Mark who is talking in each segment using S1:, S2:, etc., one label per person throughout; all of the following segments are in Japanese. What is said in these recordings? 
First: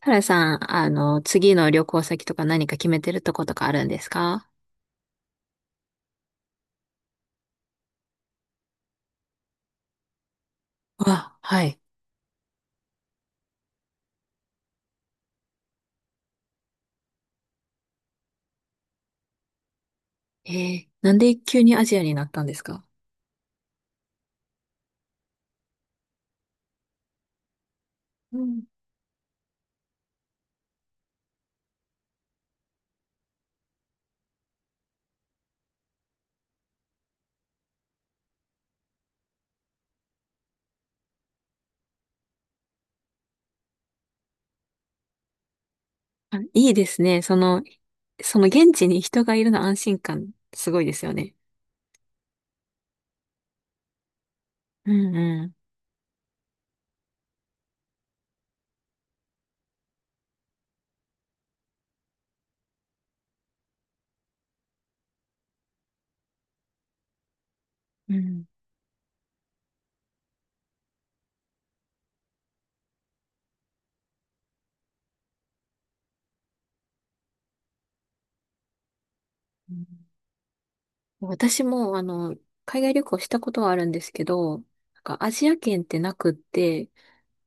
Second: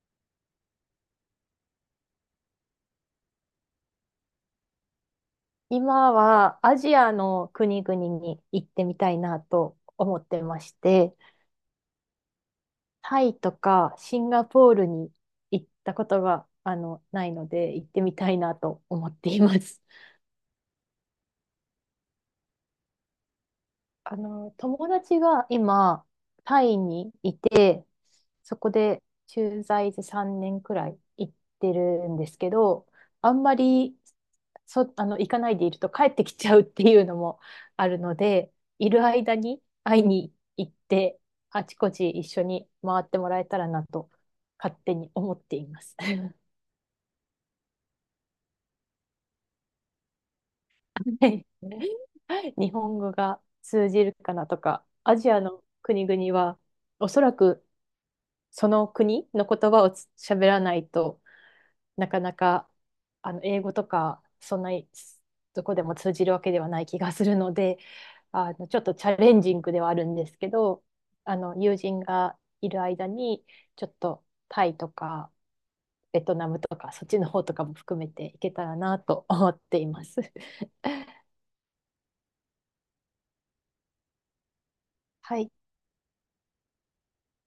S1: タラさん、次の旅行先とか何か決めてるとことかあるんですか？
S2: 今はアジアの国々に行ってみたいなと思ってまして、
S1: あ、はい。
S2: タイとかシンガポールに行ったことが、ないので行ってみたいなと思っています。
S1: なんで急にアジアになったんですか？
S2: 友達が今、タイにいて、
S1: う
S2: そ
S1: ん。
S2: こで駐在で3年くらい行ってるんですけど、あんまりそ、あの、行かないでいると帰ってきちゃうっていうのもあるので、いる間に会いに行って、あちこち一緒に回ってもらえたらなと勝手に思っています。
S1: あ、いいですね。その現地に人がいるの安心感、すごいですよ
S2: は
S1: ね。
S2: い。日本語が通じるかなとか、
S1: うん
S2: アジア
S1: うん。
S2: の国々はおそらくその国の言葉を喋らないと、なかなか英語とかそんなにどこでも通じるわけではない気がするので、
S1: うん
S2: ちょっとチャレンジングではあるんですけど、友人がいる間にちょっとタイとかベトナムとかそっちの方とかも含めていけたらなと 思っ
S1: う
S2: て
S1: ん。
S2: います。
S1: 私も、海外旅行したことはあるんですけど、なんかア
S2: は
S1: ジ
S2: い、
S1: ア圏ってなくって、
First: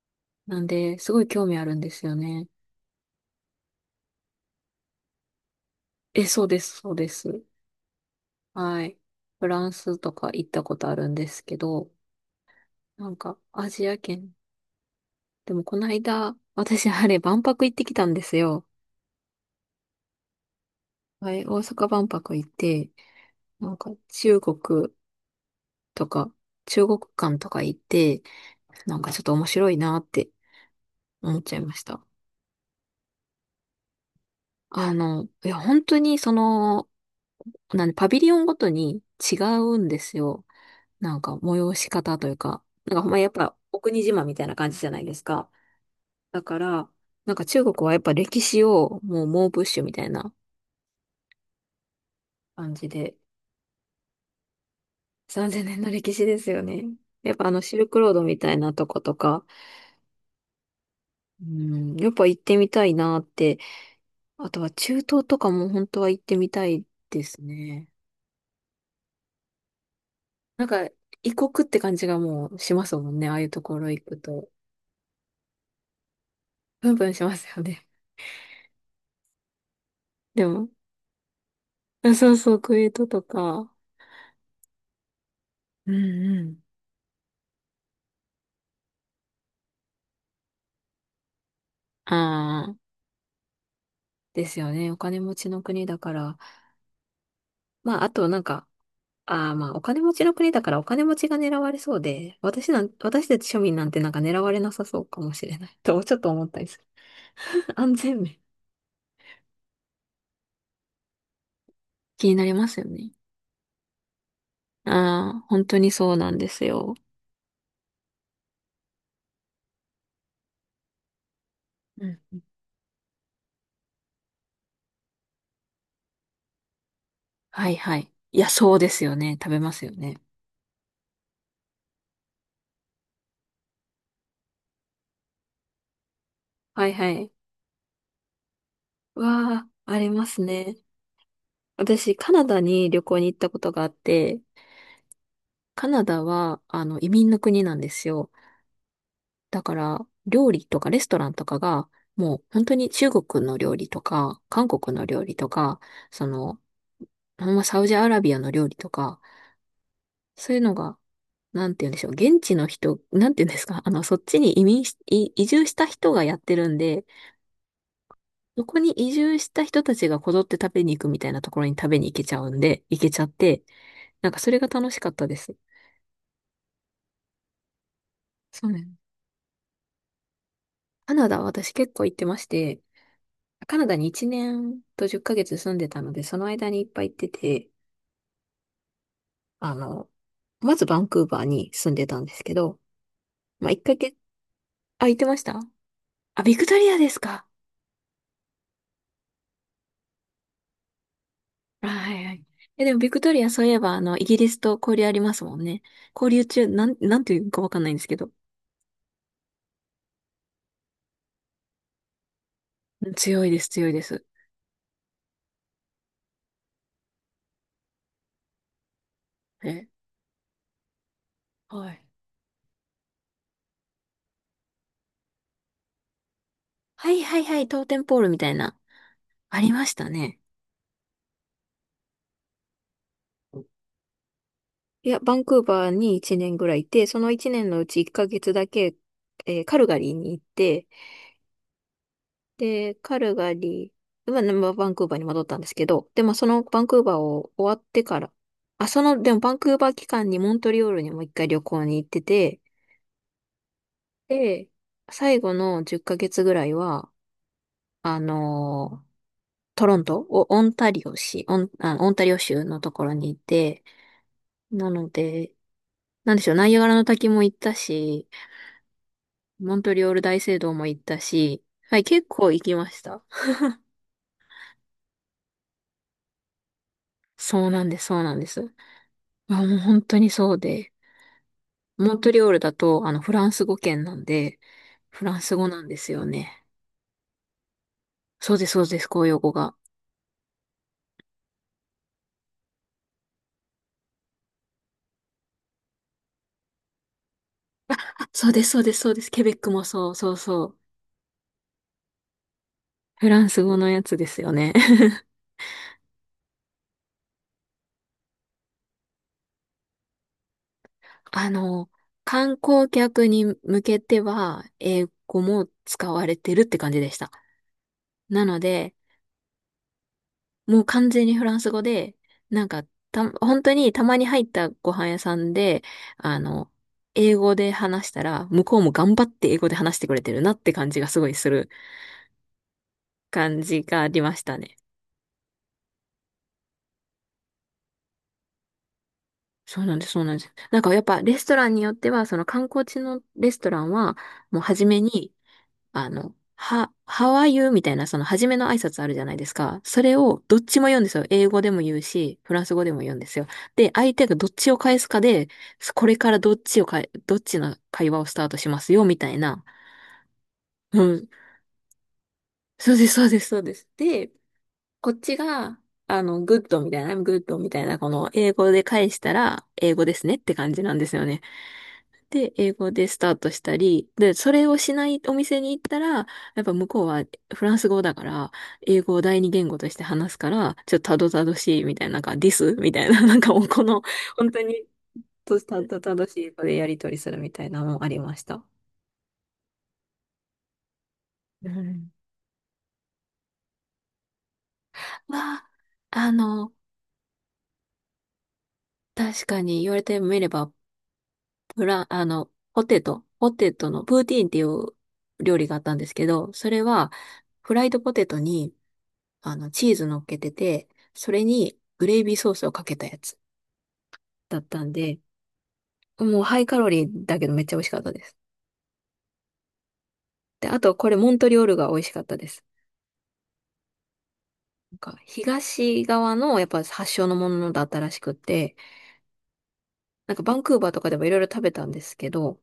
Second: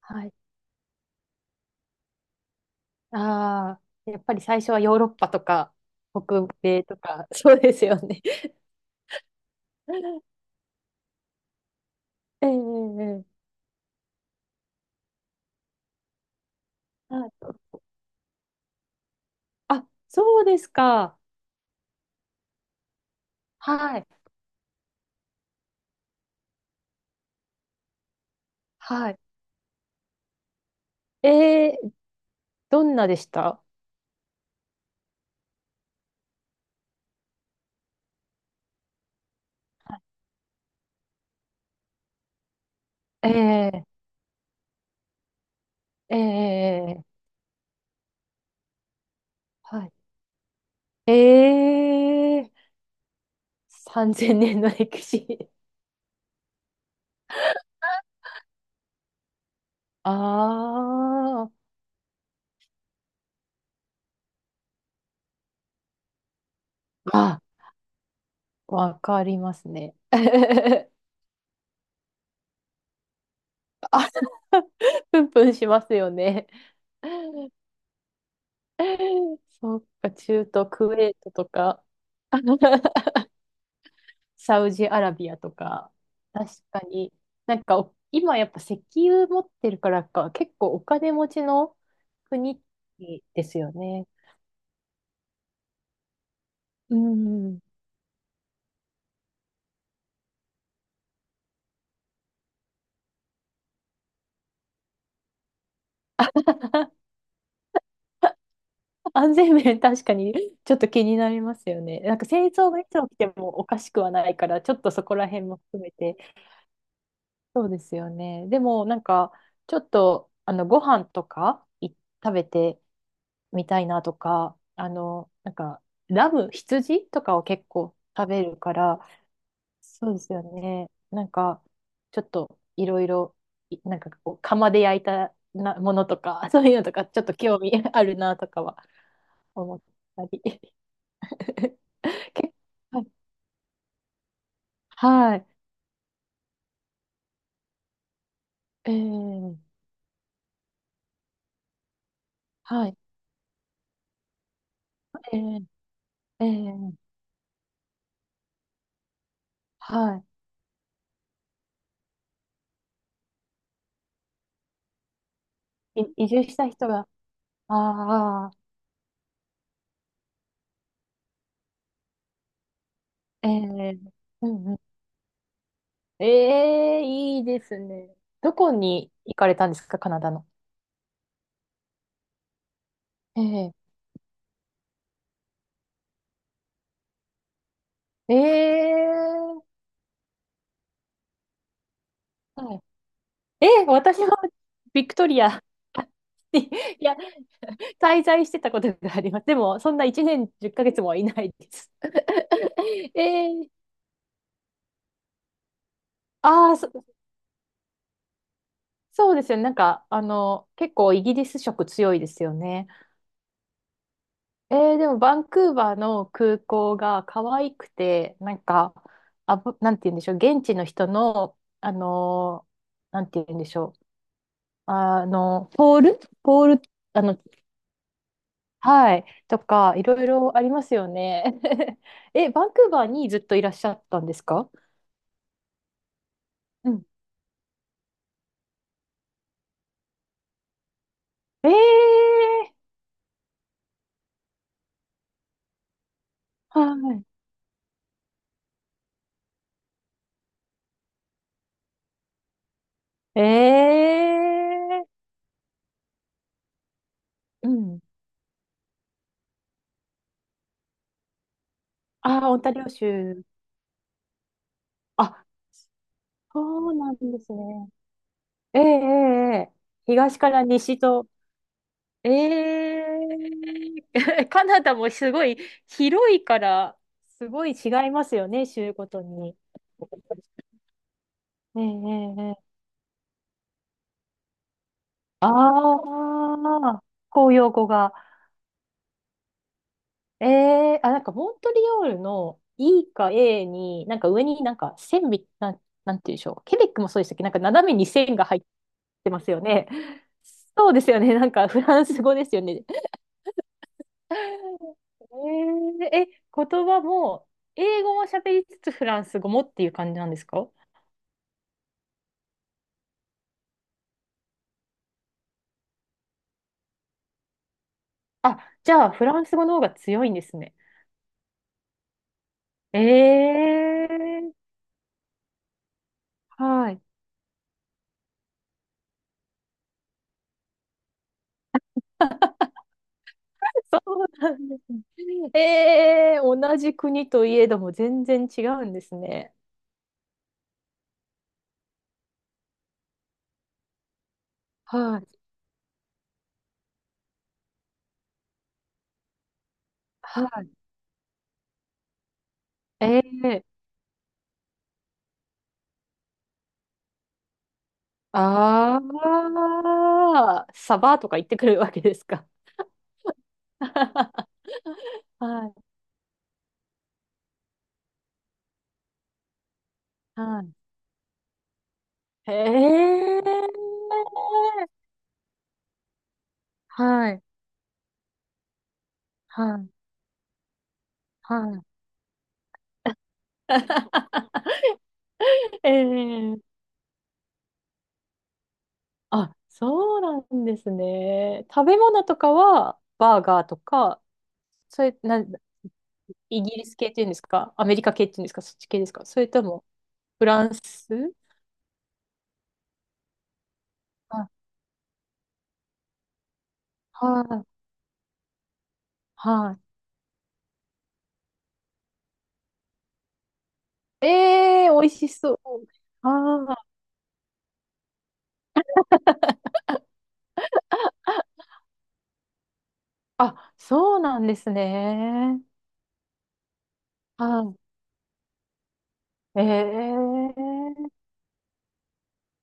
S2: はい。
S1: なんで、すごい興味あるんですよね。
S2: ああ、やっぱり最初はヨーロッパとか
S1: え、そ
S2: 北
S1: うです、
S2: 米
S1: そう
S2: と
S1: で
S2: か、
S1: す。
S2: そうですよね。
S1: はい。フランスとか 行ったことあるんですけど、
S2: ええええ
S1: なん
S2: え
S1: か、
S2: え。
S1: アジア圏。でも、この間、私、あ
S2: は
S1: れ、
S2: い。
S1: 万博行ってきたんですよ。
S2: あ、そうですか。
S1: はい、大阪万博行って、なんか、
S2: はい。
S1: 中国とか、中国館とか行って、なん
S2: は
S1: か
S2: い。
S1: ちょっと面白いなって思っちゃい
S2: え
S1: まし
S2: ー、
S1: た。
S2: どんなでした？
S1: いや、本当に、なんで、パビリオンごとに違うんですよ。なんか、催し方というか、なんか、ほんまやっぱ、お
S2: ええ
S1: 国自慢みたいな感じじゃないですか。
S2: えー
S1: だから、
S2: えー
S1: なんか中国はやっぱ歴史をもう猛プッシュ
S2: は
S1: み
S2: い。
S1: たいな
S2: えー、
S1: 感じで、
S2: 3000年の歴史。
S1: 3000年の歴史ですよね。やっぱあのシルクロードみたいなとことか、う
S2: あ。
S1: ん、やっぱ行ってみたいなって。あとは中東とかも本当は行ってみたいで
S2: あ
S1: す
S2: あ、
S1: ね。
S2: わかりますね。
S1: なんか 異国って感じがもうしますもんね。ああいうところ行
S2: あ、
S1: くと。
S2: プンプンしますよね。
S1: プンプンしますよね。
S2: そっか、中
S1: でも、
S2: 東クウェートとか。
S1: あそうそう、クウェート とか。
S2: サウジアラビアと
S1: う
S2: か、
S1: んう
S2: 確
S1: ん。
S2: かに、なんか今やっぱ石油持ってるからか、結構お金持ちの国
S1: ああ、
S2: ですよね。
S1: ですよね。お金持ちの国だから。
S2: うん。
S1: まあ、あとなんか、ああ、まあ、お金持ちの国だからお金持ちが狙われそうで、私なん、私たち庶民なんてなんか狙われなさそうかもしれない と、ちょっと思ったりする。安全面。
S2: 安全面確かにちょっと気になりますよね。なん
S1: 気
S2: か
S1: にな
S2: 戦
S1: りま
S2: 争
S1: す
S2: が
S1: よ
S2: いつ起
S1: ね。
S2: きてもおかしくはないから、ちょっと
S1: あ
S2: そこら
S1: あ、
S2: 辺も
S1: 本当
S2: 含
S1: に
S2: め
S1: そう
S2: て。
S1: なんですよ。
S2: そうですよね。でもなんかちょっとご飯とか
S1: うん
S2: 食
S1: うん。
S2: べてみたいなとか、なんかラム、羊とかを結
S1: はいは
S2: 構
S1: い。
S2: 食
S1: い
S2: べ
S1: や、
S2: るか
S1: そうで
S2: ら、
S1: すよね。食べますよ
S2: そう
S1: ね。
S2: ですよね。なんか、ちょっといろいろ、なんかこう、釜で焼いたなものとか、そういうの
S1: は
S2: と
S1: い
S2: か、
S1: は
S2: ちょっ
S1: い。
S2: と興味 あるなとかは
S1: わあ、
S2: 思っ
S1: ありま
S2: た
S1: す
S2: り。
S1: ね。私、カ ナ
S2: け
S1: ダに
S2: は
S1: 旅
S2: い。
S1: 行に行ったことがあって、
S2: はい。
S1: カナダは、移民の国なんですよ。
S2: えー、
S1: だから、料理とかレストランとかが、もう本当
S2: は
S1: に
S2: い。
S1: 中国の料理とか、韓国の料理
S2: え
S1: と
S2: ー、
S1: か、そ
S2: え
S1: の、
S2: ー、
S1: ほんまサウジアラビアの料理とか、
S2: は
S1: そういうのが、なんて言うんでしょう、現地の人、なんて言うんですか、そっちに移住した
S2: い。
S1: 人が
S2: 移
S1: やっ
S2: 住
S1: て
S2: し
S1: る
S2: た
S1: ん
S2: 人
S1: で、
S2: が、ああ、
S1: そこに移住した人たちがこぞって食べに行くみたいなところに食べに行けちゃうんで、行けちゃっ
S2: え
S1: て、
S2: ー、
S1: なんか
S2: う
S1: それ
S2: ん
S1: が
S2: うん。
S1: 楽しかったです。
S2: ええ、いいですね。ど
S1: そ
S2: こ
S1: うね。
S2: に行かれたんですか、カナダの？
S1: カナダ、私結構行ってまして、
S2: え
S1: カナ
S2: え
S1: ダに1年と10ヶ月住んでたので、その間にいっぱい行ってて、
S2: ええ、
S1: あの、まずバンクーバーに住んでたんですけ
S2: は
S1: ど、
S2: い。
S1: まあ、1
S2: え、
S1: ヶ月、
S2: 私はビ
S1: あ、
S2: ク
S1: 行って
S2: ト
S1: ま
S2: リ
S1: した。
S2: ア
S1: あ、ビ
S2: に、
S1: クトリア
S2: い
S1: で
S2: や、
S1: すか？
S2: 滞在してたことがあります。でも、そんな1年10ヶ月もいないで
S1: あ、
S2: す。
S1: はいはい。え、でもビ クトリ
S2: え
S1: アそう
S2: ー、
S1: いえば、イギリスと交流ありますもんね。交流中、
S2: ああ、
S1: なんていうかわかんないんですけど。
S2: そうですよね。なんか、結構イギリス色強いですよね。
S1: うん、強いです、強いです。
S2: えー、でも、バンクーバーの空港が可愛くて、なんか、
S1: え、
S2: なんて言うんでしょう。現地の人の、
S1: は
S2: あ
S1: い。
S2: のなんて言うんでしょう。ポールポール、
S1: はい
S2: あ
S1: は
S2: の、
S1: いはい、トーテンポールみたいな。
S2: はい。と
S1: ありまし
S2: か、い
S1: た
S2: ろい
S1: ね。
S2: ろありますよね。え、バンクーバーにずっといらっしゃったんですか？
S1: いや、バンクーバーに1年ぐらいい
S2: うん。
S1: て、その1年のうち1ヶ月だけ、カルガリーに行って、
S2: ええ
S1: で、カルガリー、まあバンクーバーに戻ったんですけど、で、まあ、その
S2: ー、
S1: バンクーバー
S2: は
S1: を終わってから、あ、でもバンクーバー期間にモントリオールにも一回旅行に行ってて、
S2: い。
S1: で、
S2: ええ
S1: 最後の10ヶ月ぐらいは、
S2: ー、うん。
S1: あのートロント、おオンタリオ市、オン、あ、オンタリオ
S2: ああ、オン
S1: 州
S2: タ
S1: の
S2: リオ
S1: ところにい
S2: 州。
S1: て、なの
S2: あ、
S1: で、なんでしょう、ナイアガ
S2: そ
S1: ラ
S2: う
S1: の
S2: なん
S1: 滝
S2: で
S1: も
S2: す
S1: 行った
S2: ね。
S1: し、
S2: ええええええ、
S1: モントリオール
S2: 東
S1: 大
S2: か
S1: 聖
S2: ら
S1: 堂も
S2: 西
S1: 行った
S2: と。
S1: し、はい、結
S2: え
S1: 構行きまし
S2: え
S1: た。
S2: カナダもすごい広いから、すご
S1: そう
S2: い
S1: なん
S2: 違
S1: です、
S2: い
S1: そう
S2: ま
S1: な
S2: す
S1: んで
S2: よね、
S1: す。
S2: 州ごとに。
S1: あ、もう本当にそうで。
S2: ええ
S1: モント
S2: え
S1: リオールだ
S2: ええ、
S1: と、フランス語圏なんで、フランス語なんです
S2: あ
S1: よね。
S2: あ、公用語が。
S1: そうです、そうです、公用語が。
S2: ええ、あ、なんかモントリオールの E か A に、なんか上になんか線み、なん、なんていうんでしょう。ケベックもそうでしたっけ？なんか斜めに
S1: あ、
S2: 線が
S1: そう
S2: 入
S1: で
S2: っ
S1: す、そうです、そうです。
S2: てま
S1: ケ
S2: す
S1: ベッ
S2: よ
S1: クも
S2: ね。
S1: そう、そうそう。
S2: そうですよね。なんかフランス語ですよね。
S1: フランス語のやつですよね。
S2: えええ、言葉も、英語も喋りつつフランス語もっていう感じなんですか？
S1: あの、観光客に向けては、英語も使われてるって感じでした。な
S2: あ、
S1: の
S2: じ
S1: で、
S2: ゃあフランス語の方が強いんですね。
S1: もう完全にフランス語で、なんか、本
S2: え
S1: 当にたまに入っ
S2: え、
S1: たご飯屋さんで、あの、
S2: はい。
S1: 英語で話したら、向こうも頑張って英語で話してくれてるなって感じがすごいする感じが
S2: そ
S1: あり
S2: う
S1: まし
S2: な
S1: た
S2: ん
S1: ね。
S2: ですね。ええ、同じ国といえども全然違うんですね。
S1: そうなんです、そうなんです。なんかやっぱレストランによっては、その観光地のレストランは、もう初め
S2: は
S1: に、
S2: い。
S1: How are you? みたいな、その初めの挨拶あるじゃないですか。それを
S2: は
S1: どっ
S2: い。
S1: ちも言うんですよ。英語でも言うし、フランス語でも言うん
S2: え
S1: ですよ。
S2: え、
S1: で、相手がどっちを返すかで、これからどっちの会話をスタートします
S2: あ
S1: よ、みたいな。
S2: あー、サ
S1: う
S2: バ
S1: ん。
S2: とか行ってくるわけですか？
S1: そうです、そうです、そうです。で、こっ ち
S2: は
S1: が、
S2: い。
S1: グッドみたいな、I'm good みたいな、この英語で返したら、英語ですねって
S2: は
S1: 感
S2: い。
S1: じなんですよね。で、
S2: え
S1: 英語でスタートしたり、
S2: え、
S1: で、それをしないお店に行ったら、やっぱ向こうは
S2: はい。
S1: フランス語だから、英語を第二
S2: は
S1: 言語と
S2: い。
S1: して話すから、ちょっとたどたど
S2: は
S1: しい
S2: い。
S1: みたいな、なんか、this みたいな、なんかもうこの、本当に、とたどたどしい英
S2: え
S1: 語
S2: え、
S1: でやり取りするみたいなのもありました。
S2: あ、そうなんですね。
S1: う
S2: 食べ
S1: ん。
S2: 物とかは、バーガーとか、それ、な、
S1: は、あ
S2: イギ
S1: の、
S2: リス系っていうんですか、アメリカ系っていうんですか、そっち系ですか、そ
S1: 確
S2: れ
S1: か
S2: と
S1: に
S2: も
S1: 言われてみ
S2: フ
S1: れ
S2: ラ
S1: ば、
S2: ンス、
S1: フラン、あの、ポテトのプーティーン
S2: あ、
S1: っていう料理があったんですけど、それは
S2: は
S1: フラ
S2: い、
S1: イドポテトにあの
S2: は
S1: チーズ乗っけてて、それにグレイビーソースをかけたやつ
S2: い。
S1: だった
S2: え
S1: ん
S2: えー、美味
S1: で、
S2: しそう。
S1: もうハイ
S2: あ
S1: カロリーだけどめっちゃ美味しかったです。で、あとこれモントリオールが美味しかったです。
S2: あ、あ、そうなんです
S1: なんか
S2: ね。
S1: 東側のやっぱ発祥のもの
S2: は
S1: だったらしくって、
S2: い。ええ
S1: なんかバンクーバーとか
S2: ー、
S1: でもいろいろ食べたんですけど、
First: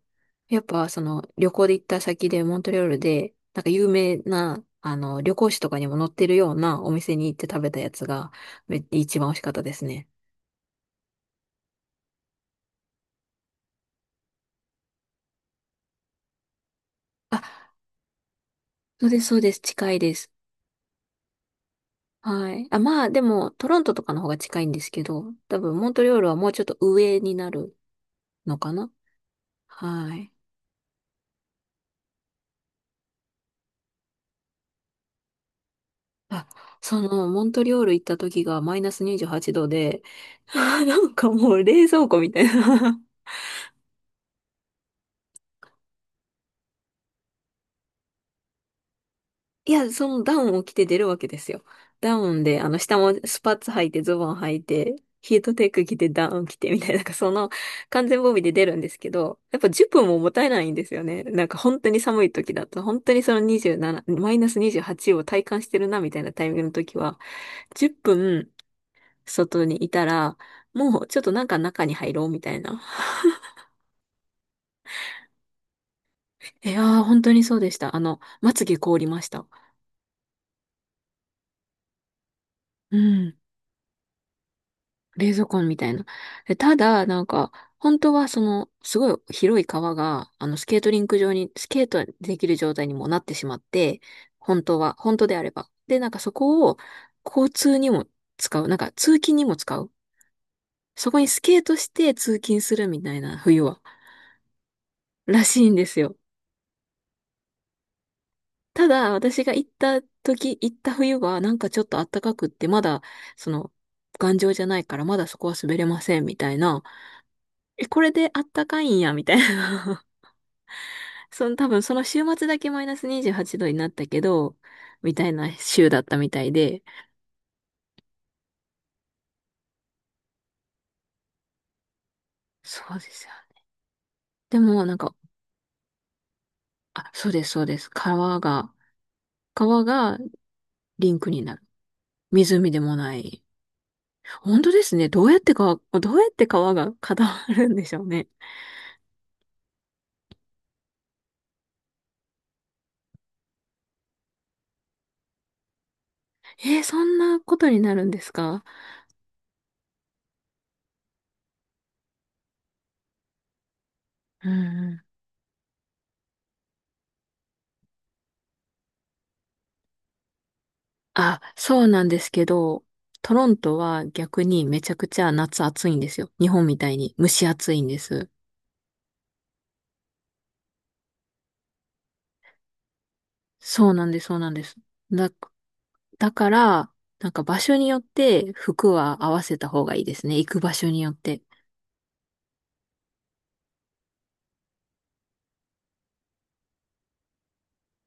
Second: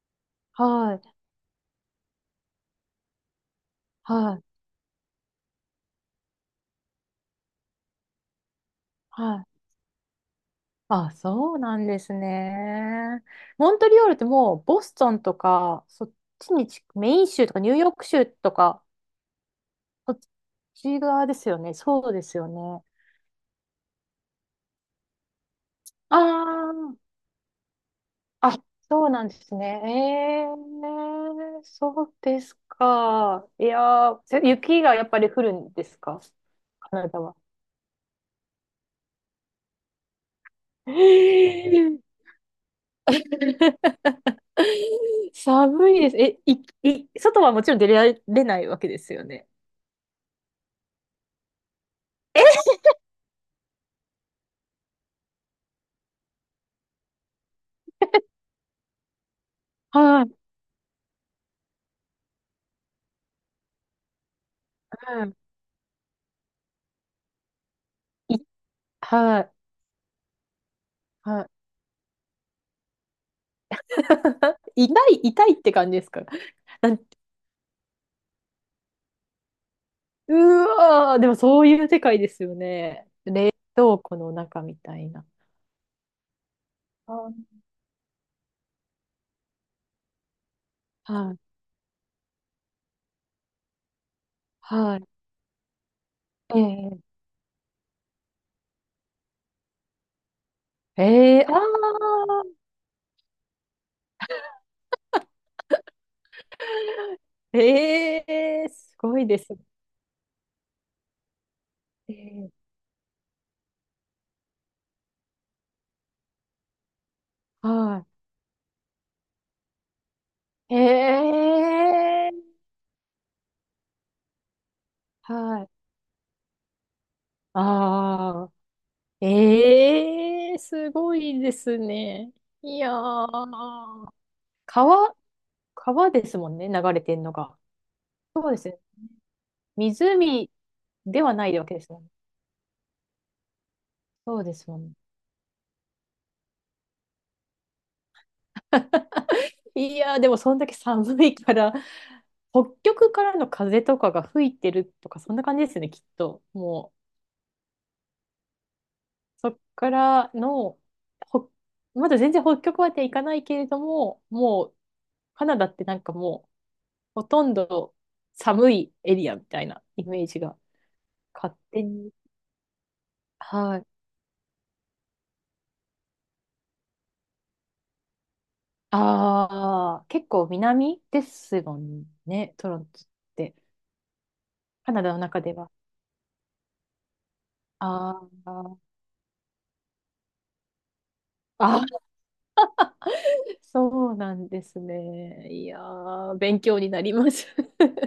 S1: やっぱ
S2: は
S1: そ
S2: い、
S1: の旅行で行った先でモントリオールで、なんか有名
S2: はい、
S1: な、旅行誌とかにも載ってるようなお店に行って食べたやつが、一番美味し
S2: はい。
S1: かったですね。
S2: あ、そうなんですね。モントリオールってもう、ボストンとか、そっちにち、メイン
S1: あ、
S2: 州とかニューヨーク州とか、
S1: そうです、そうです。近い
S2: そ
S1: で
S2: っ
S1: す。
S2: ち側ですよね。そうですよ
S1: はい。あ、
S2: ね。
S1: まあ、でも、トロントとかの方が近いんですけど、多分、モントリオ
S2: あ
S1: ールはもうちょっと
S2: あ、
S1: 上になる
S2: あ、
S1: のかな？
S2: そうなんですね。
S1: はい。
S2: えー、そうですか。いやー、雪がやっぱり降るんですか、
S1: あ、
S2: カナダは？
S1: モントリオール行った時がマイナス28度で、
S2: え
S1: なんかもう冷
S2: ー
S1: 蔵庫みたいな。
S2: 寒いです。え、外はもちろん出られないわけですよね。
S1: いや、そのダウンを着て出るわけですよ。ダウンで、
S2: え、
S1: 下もスパッツ履いて、ズボン履いて、ヒートテック着て、ダウン着て、みたいな、なんかその完全防備で出るんですけど、やっぱ10分も
S2: は
S1: もっ
S2: い、
S1: たいないんですよね。なんか本当に寒い時だと、本当にその27、マイナス28を
S2: は
S1: 体感してるな、みたいなタイミングの時は、10
S2: い、
S1: 分
S2: はい、
S1: 外にいたら、もうちょっと
S2: は
S1: なん
S2: い。
S1: か中に入ろう、みたいな。
S2: 痛い、痛いって感じですか？
S1: いや
S2: なん
S1: ー、本当にそうでした。まつげ凍りました。
S2: うわー、でもそういう世界ですよ
S1: う
S2: ね。
S1: ん。
S2: どうこの中みたいな。
S1: 冷蔵庫みたいな。でただ、
S2: あ
S1: なん
S2: ー、
S1: か、本当はすごい広い川が、スケートリンク上
S2: はい、
S1: に、スケートできる状態にもなってしまって、本当は、
S2: はい。
S1: 本当であれば。で、なんかそこを、
S2: ええ
S1: 交通にも使う。なんか、通勤にも使う。そこにス
S2: ええ、
S1: ケートして
S2: ああ
S1: 通勤するみたいな、冬は。らしいんですよ。
S2: ー、ええ、
S1: た
S2: す
S1: だ、
S2: ごいで
S1: 私
S2: す
S1: が行った時、行った冬は、なんかちょっと暖かくっ
S2: ね。
S1: て、まだ、その、頑丈じゃないから、まだそこは滑れません、みたいな。え、こ
S2: は
S1: れで暖かいんや、みたいな。
S2: い。え
S1: 多分その週末だ
S2: え、
S1: けマイナス28度になったけど、みたいな
S2: はい。
S1: 週だったみたいで、
S2: ああ、ええ、すごいですね。い
S1: そ
S2: や
S1: うですよね。
S2: ー、
S1: でもなん
S2: 川、
S1: か、
S2: 川ですもんね、流れ
S1: あ、
S2: てん
S1: そう
S2: の
S1: です、
S2: が。
S1: そうです。川
S2: そうです
S1: が、
S2: ね。
S1: 川が
S2: 湖
S1: リン
S2: で
S1: ク
S2: は
S1: に
S2: な
S1: な
S2: い
S1: る。
S2: わけですもんね。
S1: 湖でもない。
S2: そうで
S1: 本
S2: す
S1: 当
S2: も
S1: で
S2: んね。
S1: すね。どうやって川、どうやって川が固まるんでしょうね。
S2: いやー、でもそんだけ寒いから、北極からの風とかが吹いてるとか、そんな感じですね、きっと。も
S1: そ
S2: う。
S1: んなことになるんですか？
S2: そっからの、ほ、まだ全然北極まで行かないけれども、
S1: うん
S2: もう
S1: うん。
S2: カナダってなんかもうほとんど寒いエリアみたいなイメージが
S1: あ、
S2: 勝
S1: そ
S2: 手
S1: うなん
S2: に。
S1: ですけど、トロント
S2: はい。
S1: は逆にめちゃくちゃ夏暑いんですよ。日本みたいに蒸し暑いんです。
S2: ああ、結構南ですもんね、トロントって。
S1: そうなんです、そうなんです。
S2: カナダの
S1: だ
S2: 中では。
S1: だから、なんか場所によっ
S2: あ
S1: て
S2: あ、
S1: 服は合わせた方がいいですね。行く場所によって。
S2: あー、そうなんですね。いやー、勉強になります。